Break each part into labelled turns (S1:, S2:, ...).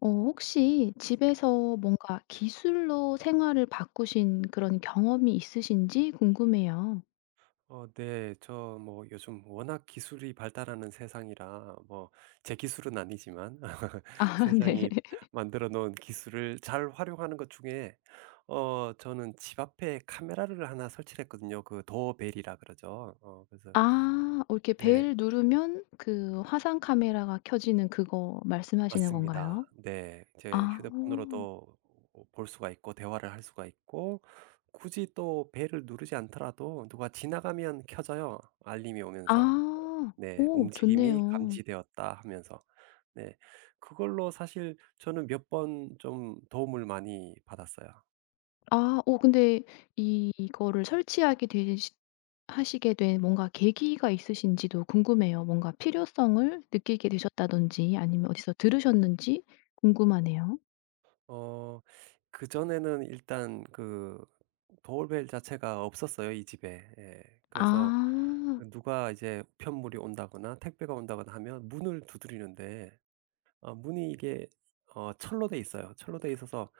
S1: 어 혹시 집에서 뭔가 기술로 생활을 바꾸신 그런 경험이 있으신지 궁금해요.
S2: 네. 저 뭐 요즘 워낙 기술이 발달하는 세상이라 뭐 제 기술은 아니지만
S1: 아 네.
S2: 세상이 만들어 놓은 기술을 잘 활용하는 것 중에 저는 집 앞에 카메라를 하나 설치를 했거든요. 그 도어벨이라 그러죠. 그래서
S1: 아. 어 이렇게
S2: 네.
S1: 벨 누르면 그 화상 카메라가 켜지는 그거 말씀하시는 건가요?
S2: 맞습니다. 네. 이제
S1: 아.
S2: 휴대폰으로도 볼 수가 있고, 대화를 할 수가 있고, 굳이 또 벨을 누르지 않더라도 누가 지나가면 켜져요, 알림이 오면서.
S1: 아.
S2: 네.
S1: 오
S2: "움직임이
S1: 좋네요.
S2: 감지되었다." 하면서. 네. 그걸로 사실 저는 몇 번 좀 도움을 많이 받았어요.
S1: 아 어 근데 이거를 설치하게 되시 하시게 된 뭔가 계기가 있으신지도 궁금해요. 뭔가 필요성을 느끼게 되셨다든지 아니면 어디서 들으셨는지 궁금하네요.
S2: 어 그전에는 일단 그 도어벨 자체가 없었어요, 이 집에. 예. 그래서
S1: 아.
S2: 그 누가 이제 우편물이 온다거나 택배가 온다거나 하면 문을 두드리는데, 문이 이게 철로 돼 있어요. 철로 돼 있어서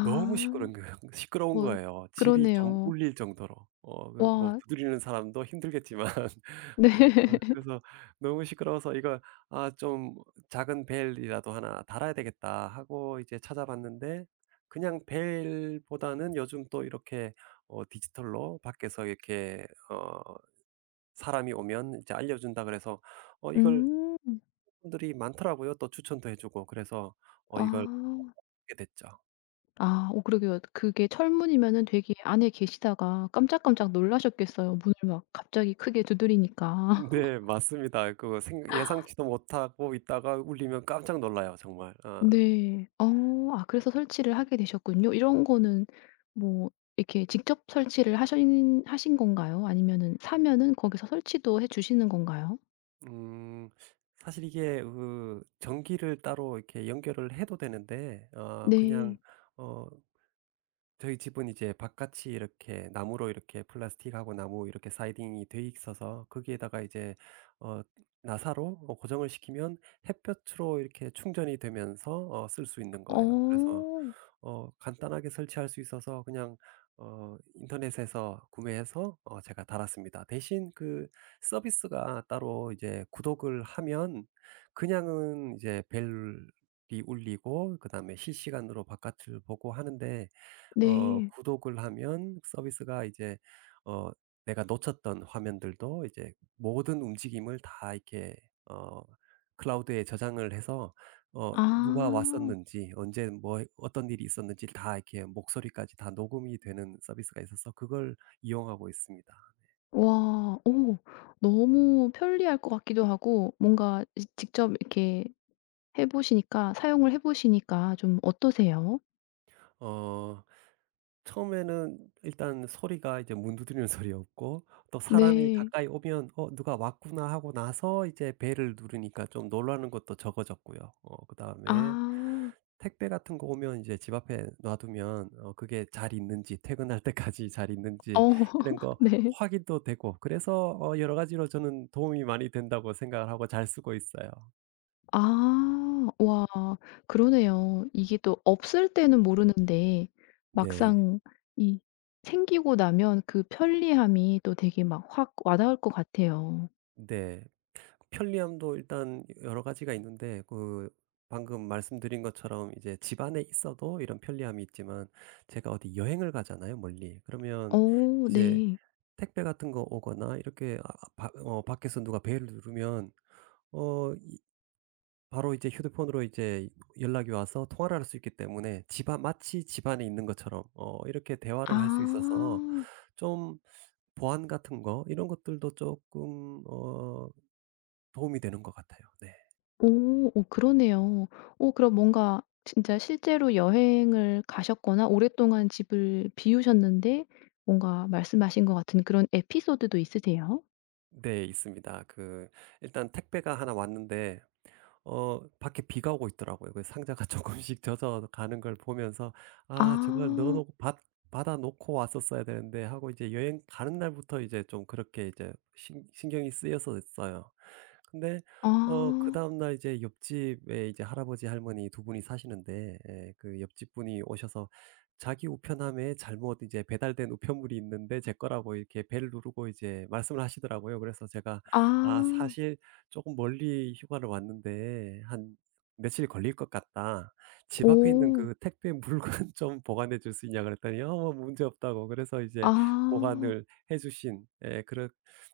S2: 너무 시끄러운 거예요. 시끄러운
S1: 뭐
S2: 거예요. 집이 좀
S1: 그러네요.
S2: 울릴 정도로. 그뭐
S1: 와
S2: 두드리는 사람도 힘들겠지만.
S1: 네.
S2: 아, 그래서 너무 시끄러워서 이걸 '아, 좀 작은 벨이라도 하나 달아야 되겠다.' 하고 이제 찾아봤는데, 그냥 벨보다는 요즘 또 이렇게 디지털로 밖에서 이렇게 어 사람이 오면 이제 알려준다 그래서 이걸
S1: 음.
S2: 분들이 많더라고요. 또 추천도 해 주고 그래서
S1: 아.
S2: 이걸 하게 됐죠.
S1: 아 오, 그러게요. 그게 철문이면은 되게 안에 계시다가 깜짝깜짝 놀라셨겠어요. 문을 막 갑자기 크게 두드리니까.
S2: 네, 맞습니다. 그 생 예상치도 못하고 있다가 울리면 깜짝 놀라요, 정말. 아.
S1: 네. 어 아 그래서 설치를 하게 되셨군요. 이런 거는 뭐 이렇게 직접 설치를 하신 건가요? 아니면은 사면은 거기서 설치도 해 주시는 건가요?
S2: 음. 사실 이게 그 전기를 따로 이렇게 연결을 해도 되는데, 그냥
S1: 네.
S2: 어 저희 집은 이제 바깥이 이렇게 나무로, 이렇게 플라스틱하고 나무 이렇게 사이딩이 돼 있어서, 거기에다가 이제 어 나사로 고정을 시키면 햇볕으로 이렇게 충전이 되면서 쓸 수 있는 거예요. 그래서
S1: 어
S2: 간단하게 설치할 수 있어서 그냥 인터넷에서 구매해서 제가 달았습니다. 대신 그 서비스가 따로 이제 구독을 하면, 그냥은 이제 벨이 울리고 그다음에 실시간으로 바깥을 보고 하는데,
S1: 네.
S2: 구독을 하면 서비스가 이제 어 내가 놓쳤던 화면들도, 이제 모든 움직임을 다 이렇게 어 클라우드에 저장을 해서, 누가
S1: 아.
S2: 왔었는지, 언제 뭐 어떤 일이 있었는지 다 이렇게, 목소리까지 다 녹음이 되는 서비스가 있어서 그걸 이용하고 있습니다.
S1: 와. 오 너무 편리할 것 같기도 하고 뭔가 직접 이렇게 해 보시니까 사용을 해 보시니까 좀 어떠세요?
S2: 어 처음에는 일단 소리가 이제 문 두드리는 소리였고, 또 사람이
S1: 네.
S2: 가까이 오면 '어 누가 왔구나.' 하고 나서 이제 벨을 누르니까 좀 놀라는 것도 적어졌고요. 그다음에
S1: 아.
S2: 택배 같은 거 오면 이제 집 앞에 놔두면 그게 잘 있는지, 퇴근할 때까지 잘 있는지
S1: 어
S2: 이런 거
S1: 네.
S2: 확인도 되고, 그래서 여러 가지로 저는 도움이 많이 된다고 생각을 하고 잘 쓰고 있어요.
S1: 아. 와 그러네요. 이게 또 없을 때는 모르는데
S2: 네.
S1: 막상 이 생기고 나면 그 편리함이 또 되게 막 확 와닿을 것 같아요.
S2: 네. 편리함도 일단 여러 가지가 있는데, 그 방금 말씀드린 것처럼 이제 집 안에 있어도 이런 편리함이 있지만, 제가 어디 여행을 가잖아요, 멀리.
S1: 어
S2: 그러면 이제
S1: 네.
S2: 택배 같은 거 오거나, 이렇게 아 아 바 어 밖에서 누가 벨을 누르면 어 바로 이제 휴대폰으로 이제 연락이 와서 통화를 할 수 있기 때문에, 집안 마치 집 안에 있는 것처럼 이렇게 대화를 할 수 있어서,
S1: 아.
S2: 좀 보안 같은 거 이런 것들도 조금 도움이 되는 것 같아요. 네.
S1: 오. 오 그러네요. 오, 그럼 뭔가 진짜 실제로 여행을 가셨거나 오랫동안 집을 비우셨는데 뭔가 말씀하신 것 같은 그런 에피소드도 있으세요?
S2: 네, 있습니다. 그 일단 택배가 하나 왔는데 밖에 비가 오고 있더라고요. 그 상자가 조금씩 젖어 가는 걸 보면서 '아, 저걸 넣어
S1: 아.
S2: 놓고 받 받아 놓고 왔었어야 되는데.' 하고 이제 여행 가는 날부터 이제 좀 그렇게 이제 신 신경이 쓰였었어요. 근데
S1: 아.
S2: 그다음 날 이제 옆집에, 이제 할아버지 할머니 두 분이 사시는데, 예, 그 옆집 분이 오셔서 자기 우편함에 잘못 이제 배달된 우편물이 있는데 제 거라고, 이렇게 벨 누르고 이제 말씀을 하시더라고요. 그래서 제가 "아,
S1: 아.
S2: 사실 조금 멀리 휴가를 왔는데 한 며칠 걸릴 것 같다. 집 앞에 있는
S1: 오.
S2: 그 택배 물건 좀 보관해 줄 수 있냐" 그랬더니, 뭐 문제 없다고. 그래서 이제
S1: 아.
S2: 보관을 해 주신, 예, 그런.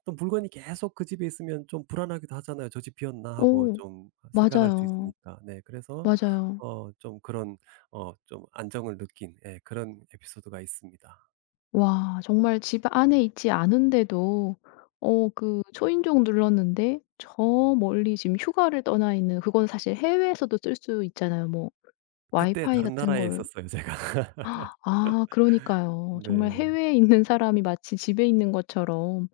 S2: 또 물건이 계속 그 집에 있으면 좀 불안하기도 하잖아요. '저 집 비었나?' 하고
S1: 오.
S2: 좀 생각할 수
S1: 맞아요.
S2: 있으니까. 네, 그래서
S1: 맞아요.
S2: 좀 그런 좀 안정을 느낀, 예, 그런 에피소드가 있습니다.
S1: 와 정말 집 안에 있지 않은데도 어 그 초인종 눌렀는데 저 멀리 지금 휴가를 떠나 있는 그건 사실 해외에서도 쓸 수 있잖아요. 뭐
S2: 그때
S1: 와이파이
S2: 다른
S1: 같은
S2: 나라에
S1: 걸
S2: 있었어요, 제가.
S1: 아 그러니까요. 정말
S2: 네.
S1: 해외에 있는 사람이 마치 집에 있는 것처럼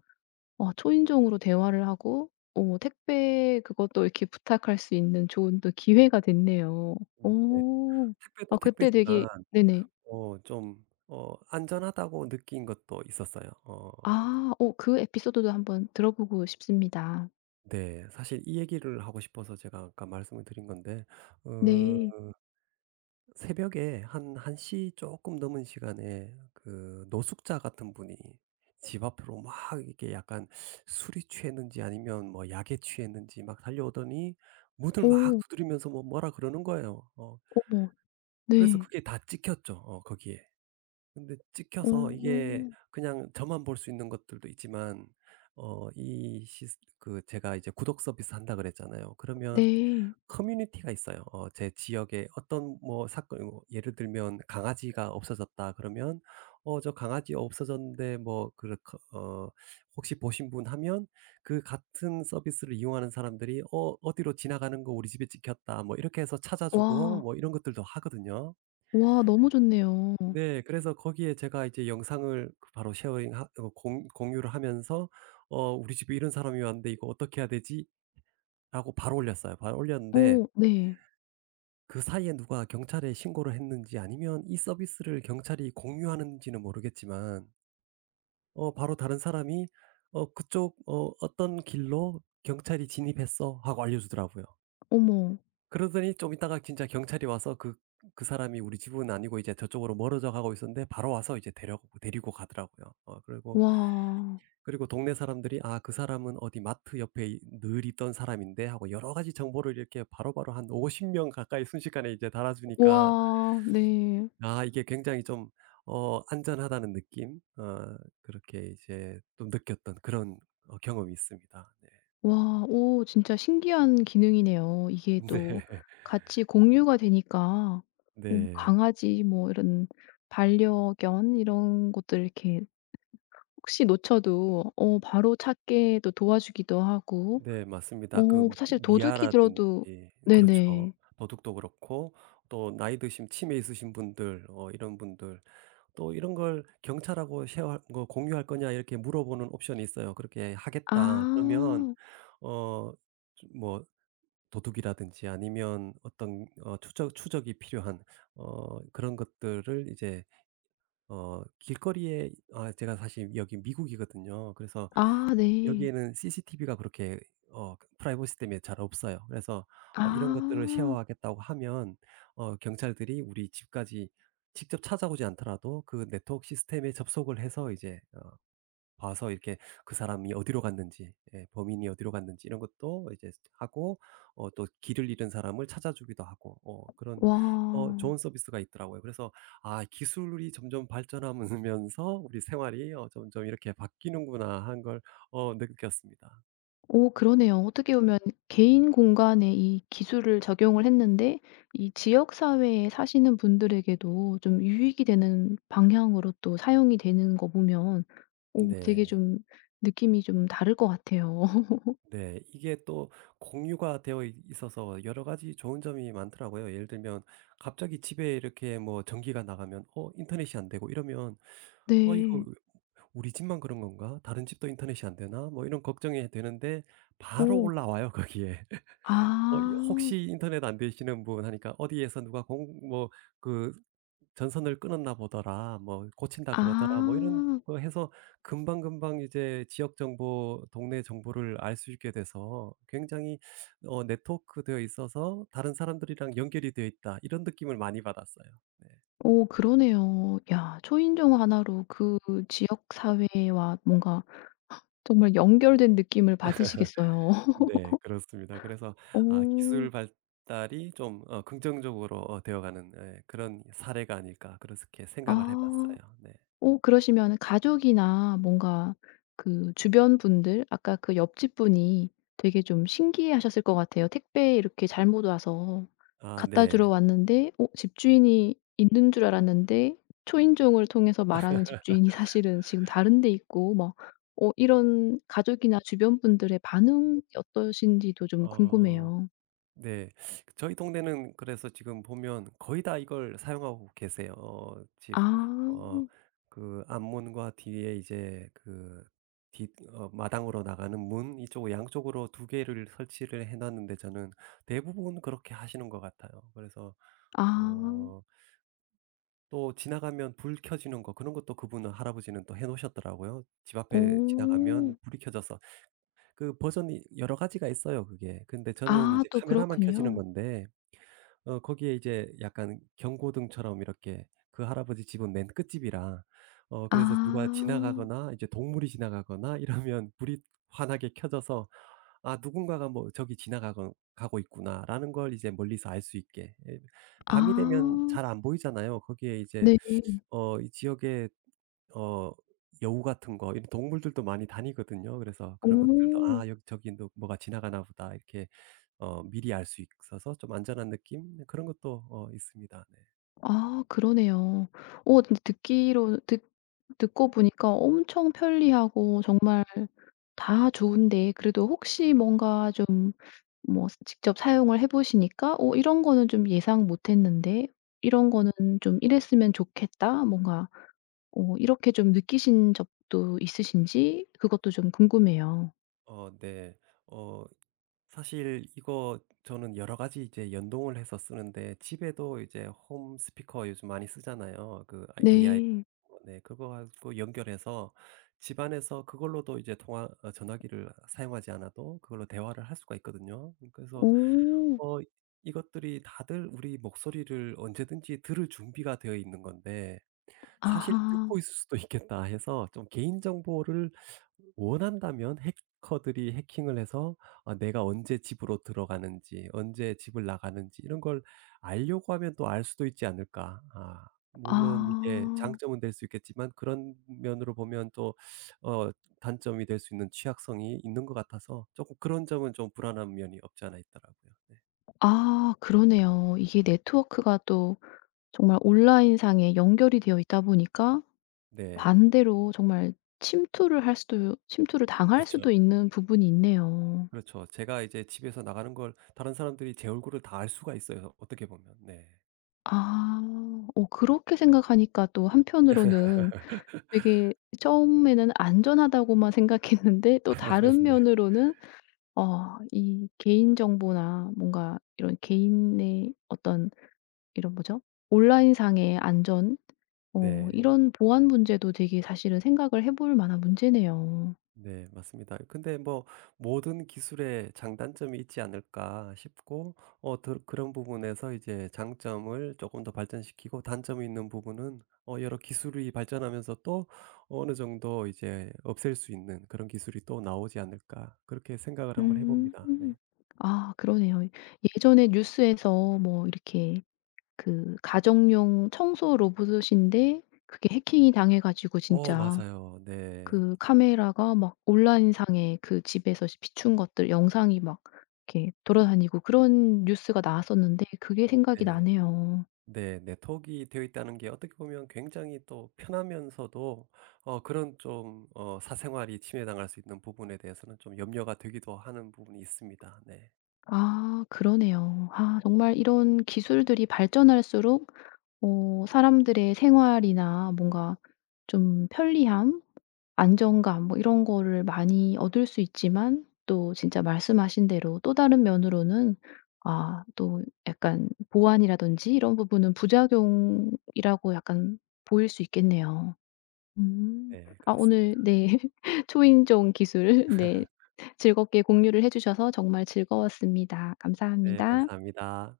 S1: 어 초인종으로 대화를 하고 어 택배 그것도 이렇게 부탁할 수 있는 좋은 또 기회가 됐네요.
S2: 음, 네.
S1: 오, 아
S2: 택배도
S1: 그때 되게
S2: 택배지만
S1: 네네.
S2: 좀 안전하다고 느낀 것도 있었어요.
S1: 아. 어 그 에피소드도 한번 들어보고 싶습니다.
S2: 네. 사실 이 얘기를 하고 싶어서 제가 아까 말씀을 드린 건데, 어
S1: 네.
S2: 새벽에 한 1시 조금 넘은 시간에 그 노숙자 같은 분이 집 앞으로 막 이렇게 약간, 술이 취했는지 아니면 뭐 약에 취했는지 막 달려오더니 문을 막
S1: 오,
S2: 두드리면서 뭐라 그러는 거예요.
S1: 어머.
S2: 그래서
S1: 네.
S2: 그게 다 찍혔죠. 거기에. 근데 찍혀서 이게
S1: 오,
S2: 그냥 저만 볼 수 있는 것들도 있지만, 어 이 시 그 제가 이제 구독 서비스 한다 그랬잖아요. 그러면
S1: 네.
S2: 커뮤니티가 있어요. 제 지역에 어떤 뭐 사건, 뭐 예를 들면 "강아지가 없어졌다." 그러면 "어 저 강아지 없어졌는데, 뭐 그 어 혹시 보신 분?" 하면 그 같은 서비스를 이용하는 사람들이 "어 어디로 지나가는 거 우리 집에 찍혔다." 뭐 이렇게 해서 찾아주고
S1: 와.
S2: 뭐 이런 것들도 하거든요.
S1: 와 너무 좋네요.
S2: 네. 그래서 거기에 제가 이제 영상을 그 바로 쉐어링 하 어 공 공유를 하면서 "어 우리 집에 이런 사람이 왔는데 이거 어떻게 해야 되지?"라고 바로 올렸어요. 바로 올렸는데
S1: 오, 네.
S2: 그 사이에 누가 경찰에 신고를 했는지, 아니면 이 서비스를 경찰이 공유하는지는 모르겠지만, 바로 다른 사람이 "어 그쪽 어 어떤 길로 경찰이 진입했어." 하고 알려주더라고요.
S1: 어머.
S2: 그러더니 좀 이따가 진짜 경찰이 와서 그 사람이, 우리 집은 아니고 이제 저쪽으로 멀어져 가고 있었는데, 바로 와서 이제 데려 데리고 가더라고요. 그리고.
S1: 와.
S2: 동네 사람들이 '아, 그 사람은 어디 마트 옆에 이 늘 있던 사람인데.' 하고 여러 가지 정보를 이렇게 바로바로, 한 50명 가까이 순식간에 이제 달아 주니까,
S1: 와. 네.
S2: 아, 이게 굉장히 좀 안전하다는 느낌, 그렇게 이제 좀 느꼈던 그런 경험이 있습니다. 네.
S1: 와. 오 진짜 신기한 기능이네요. 이게
S2: 네.
S1: 또 같이 공유가 되니까 뭐
S2: 네.
S1: 강아지 뭐 이런 반려견 이런 것들 이렇게 혹시 놓쳐도 어 바로 찾게 또 도와주기도 하고
S2: 네, 맞습니다.
S1: 어 사실 도둑이 들어도
S2: 미아라든지. 그렇죠.
S1: 네네.
S2: 도둑도 그렇고, 또 나이 드신 치매 있으신 분들, 이런 분들. 또 이런 걸 "경찰하고 쉐어할 거, 공유할 거냐?" 이렇게 물어보는 옵션이 있어요. 그렇게 "하겠다." 그러면
S1: 아.
S2: 어뭐 도둑이라든지 아니면 어떤 추적이 필요한, 그런 것들을 이제 길거리에, 아, 제가 사실 여기 미국이거든요. 그래서
S1: 아 네.
S2: 여기에는 CCTV가 그렇게 그 프라이버시 때문에 잘 없어요. 그래서 이런 것들을
S1: 아.
S2: 쉐어하겠다고 하면 경찰들이 우리 집까지 직접 찾아오지 않더라도 그 네트워크 시스템에 접속을 해서 이제 봐서, 이렇게 그 사람이 어디로 갔는지, 예, 범인이 어디로 갔는지 이런 것도 이제 하고, 또 길을 잃은 사람을 찾아주기도 하고, 그런
S1: 와.
S2: 좋은 서비스가 있더라고요. 그래서 '아, 기술이 점점 발전하면서 우리 생활이 어 점점 이렇게 바뀌는구나.' 한 걸 느꼈습니다.
S1: 오, 그러네요. 어떻게 보면 개인 공간에 이 기술을 적용을 했는데 이 지역 사회에 사시는 분들에게도 좀 유익이 되는 방향으로 또 사용이 되는 거 보면 오, 되게
S2: 네.
S1: 좀 느낌이 좀 다를 것 같아요.
S2: 네. 이게 또 공유가 되어 있 있어서 여러 가지 좋은 점이 많더라고요. 예를 들면, 갑자기 집에 이렇게 뭐 전기가 나가면 인터넷이 안 되고 이러면 '어 이거
S1: 네.
S2: 우리 집만 그런 건가? 다른 집도 인터넷이 안 되나?' 뭐 이런 걱정이 되는데, 바로
S1: 어.
S2: 올라와요, 거기에. 이
S1: 아.
S2: "혹시 인터넷 안 되시는 분?" 하니까 "어디에서 누가 공 뭐 그 전선을 끊었나 보더라." 뭐 "고친다 그러더라." 뭐 이런
S1: 아.
S2: 거 해서, 금방금방 이제 지역 정보, 동네 정보를 알 수 있게 돼서, 굉장히 네트워크되어 있어서 '다른 사람들이랑 연결이 되어 있다.' 이런 느낌을 많이 받았어요. 네.
S1: 오 그러네요. 야 초인종 하나로 그 지역 사회와 뭔가 정말 연결된 느낌을 받으시겠어요.
S2: 네, 그렇습니다. 그래서 아,
S1: 오,
S2: 기술 발달이 좀 긍정적으로 되어가는, 예, 그런 사례가 아닐까, 그렇게 생각을 해
S1: 아.
S2: 봤어요. 네.
S1: 오 그러시면 가족이나 뭔가 그 주변 분들 아까 그 옆집 분이 되게 좀 신기해하셨을 것 같아요. 택배 이렇게 잘못 와서
S2: 아,
S1: 갖다 주러
S2: 네.
S1: 왔는데 어 집주인이 있는 줄 알았는데 초인종을 통해서 말하는 집주인이 사실은 지금 다른 데 있고 막 어 이런 가족이나 주변 분들의 반응이 어떠신지도 좀
S2: 어.
S1: 궁금해요.
S2: 네. 저희 동네는 그래서 지금 보면 거의 다 이걸 사용하고 계세요. 집
S1: 아.
S2: 어 그 앞문과 뒤에, 이제 그 뒤 마당으로 나가는 문 이쪽 양쪽으로 두 개를 설치를 해 놨는데, 저는 대부분 그렇게 하시는 것 같아요. 그래서
S1: 아.
S2: 어 또 지나가면 불 켜지는 거, 그런 것도 그분은, 할아버지는 또 해 놓으셨더라고요. 집 앞에 지나가면
S1: 오
S2: 불이 켜져서. 그 버전이 여러 가지가 있어요, 그게. 근데 저는
S1: 아
S2: 이제
S1: 또
S2: 카메라만 켜지는
S1: 그렇군요.
S2: 건데, 거기에 이제 약간 경고등처럼 이렇게. 그 할아버지 집은 맨 끝집이라
S1: 아.
S2: 그래서 누가 지나가거나 이제 동물이 지나가거나 이러면 불이 환하게 켜져서 '아, 누군가가 뭐 저기 지나가고 가고 있구나.'라는 걸 이제 멀리서 알 수 있게. 예. 밤이 되면
S1: 아
S2: 잘 안 보이잖아요. 거기에 이제
S1: 네.
S2: 이 지역에 어 여우 같은 거 이런 동물들도 많이 다니거든요. 그래서 그런 것들도
S1: 오.
S2: '아, 여기 저기 너 뭐가 지나가나 보다.' 이렇게 미리 알 수 있어서, 좀 안전한 느낌? 네, 그런 것도 있습니다. 네.
S1: 아 그러네요. 어 근데 듣기로 듣 듣고 보니까 엄청 편리하고 정말 다 좋은데 그래도 혹시 뭔가 좀 뭐 직접 사용을 해 보시니까 '어 이런 거는 좀 예상 못 했는데 이런 거는 좀 이랬으면 좋겠다.' 뭔가 어 이렇게 좀 느끼신 적도 있으신지 그것도 좀 궁금해요.
S2: 네. 어 사실 이거 저는 여러 가지 이제 연동을 해서 쓰는데, 집에도 이제 홈 스피커 요즘 많이 쓰잖아요. 그 AI.
S1: 네.
S2: 네, 그거 하고 연결해서 집안에서 그걸로도 이제 통화, 전화기를 사용하지 않아도 그걸로 대화를 할 수가 있거든요. 그래서
S1: 오.
S2: 어 이것들이 다들 우리 목소리를 언제든지 들을 준비가 되어 있는 건데, '사실
S1: 아하.
S2: 듣고 있을 수도 있겠다.' 해서 좀 개인 정보를, 원한다면 해커들이 해킹을 해서 아, 내가 언제 집으로 들어가는지, 언제 집을 나가는지, 이런 걸 알려고 하면 또 알 수도 있지 않을까. 아, 물론 이게
S1: 아.
S2: 장점은 될 수 있겠지만 그런 면으로 보면 또 어 단점이 될 수 있는 취약성이 있는 것 같아서, 조금 그런 점은 좀 불안한 면이 없지 않아 있더라고요. 네.
S1: 아 그러네요. 이게 네트워크가 또 정말 온라인상에 연결이 되어 있다 보니까
S2: 네.
S1: 반대로 정말 침투를 당할
S2: 그렇죠.
S1: 수도 있는 부분이 있네요.
S2: 그렇죠. 제가 이제 집에서 나가는 걸 다른 사람들이 제 얼굴을 다 알 수가 있어요, 어떻게 보면. 네.
S1: 아. 어 그렇게 생각하니까 또 한편으로는 되게 처음에는 안전하다고만 생각했는데 또 다른
S2: 네.
S1: 면으로는 어 이 개인 정보나 뭔가 이런 개인의 어떤 이런 뭐죠? 온라인상의 안전 어
S2: 네.
S1: 이런 보안 문제도 되게 사실은 생각을 해볼 만한 문제네요.
S2: 네. 맞습니다. 근데 뭐 '모든 기술에 장단점이 있지 않을까.' 싶고 더 그런 부분에서 이제 장점을 조금 더 발전시키고, 단점이 있는 부분은 여러 기술이 발전하면서 또 어느 정도 이제 없앨 수 있는 그런 기술이 또 나오지 않을까, 그렇게 생각을 한번 해
S1: 음.
S2: 봅니다. 네.
S1: 아 그러네요. 예전에 뉴스에서 뭐 이렇게 그 가정용 청소 로봇인데 그게 해킹이 당해 가지고 진짜
S2: 맞아요. 네.
S1: 그 카메라가 막 온라인상에 그 집에서 비춘 것들 영상이 막 이렇게 돌아다니고 그런 뉴스가 나왔었는데 그게 생각이
S2: 네.
S1: 나네요.
S2: 네. 네트워크가 되어 있다는 게 어떻게 보면 굉장히 또 편하면서도, 그런 좀 사생활이 침해당할 수 있는 부분에 대해서는 좀 염려가 되기도 하는 부분이 있습니다. 네.
S1: 아 그러네요. 아 정말 이런 기술들이 발전할수록 어 사람들의 생활이나 뭔가 좀 편리함, 안정감 뭐 이런 거를 많이 얻을 수 있지만 또 진짜 말씀하신 대로 또 다른 면으로는 아 또 약간 보안이라든지 이런 부분은 부작용이라고 약간 보일 수 있겠네요. 음.
S2: 네.
S1: 아 오늘
S2: 그렇습니다.
S1: 네. 초인종 기술을 네. 즐겁게 공유를 해 주셔서 정말 즐거웠습니다.
S2: 네.
S1: 감사합니다.
S2: 감사합니다.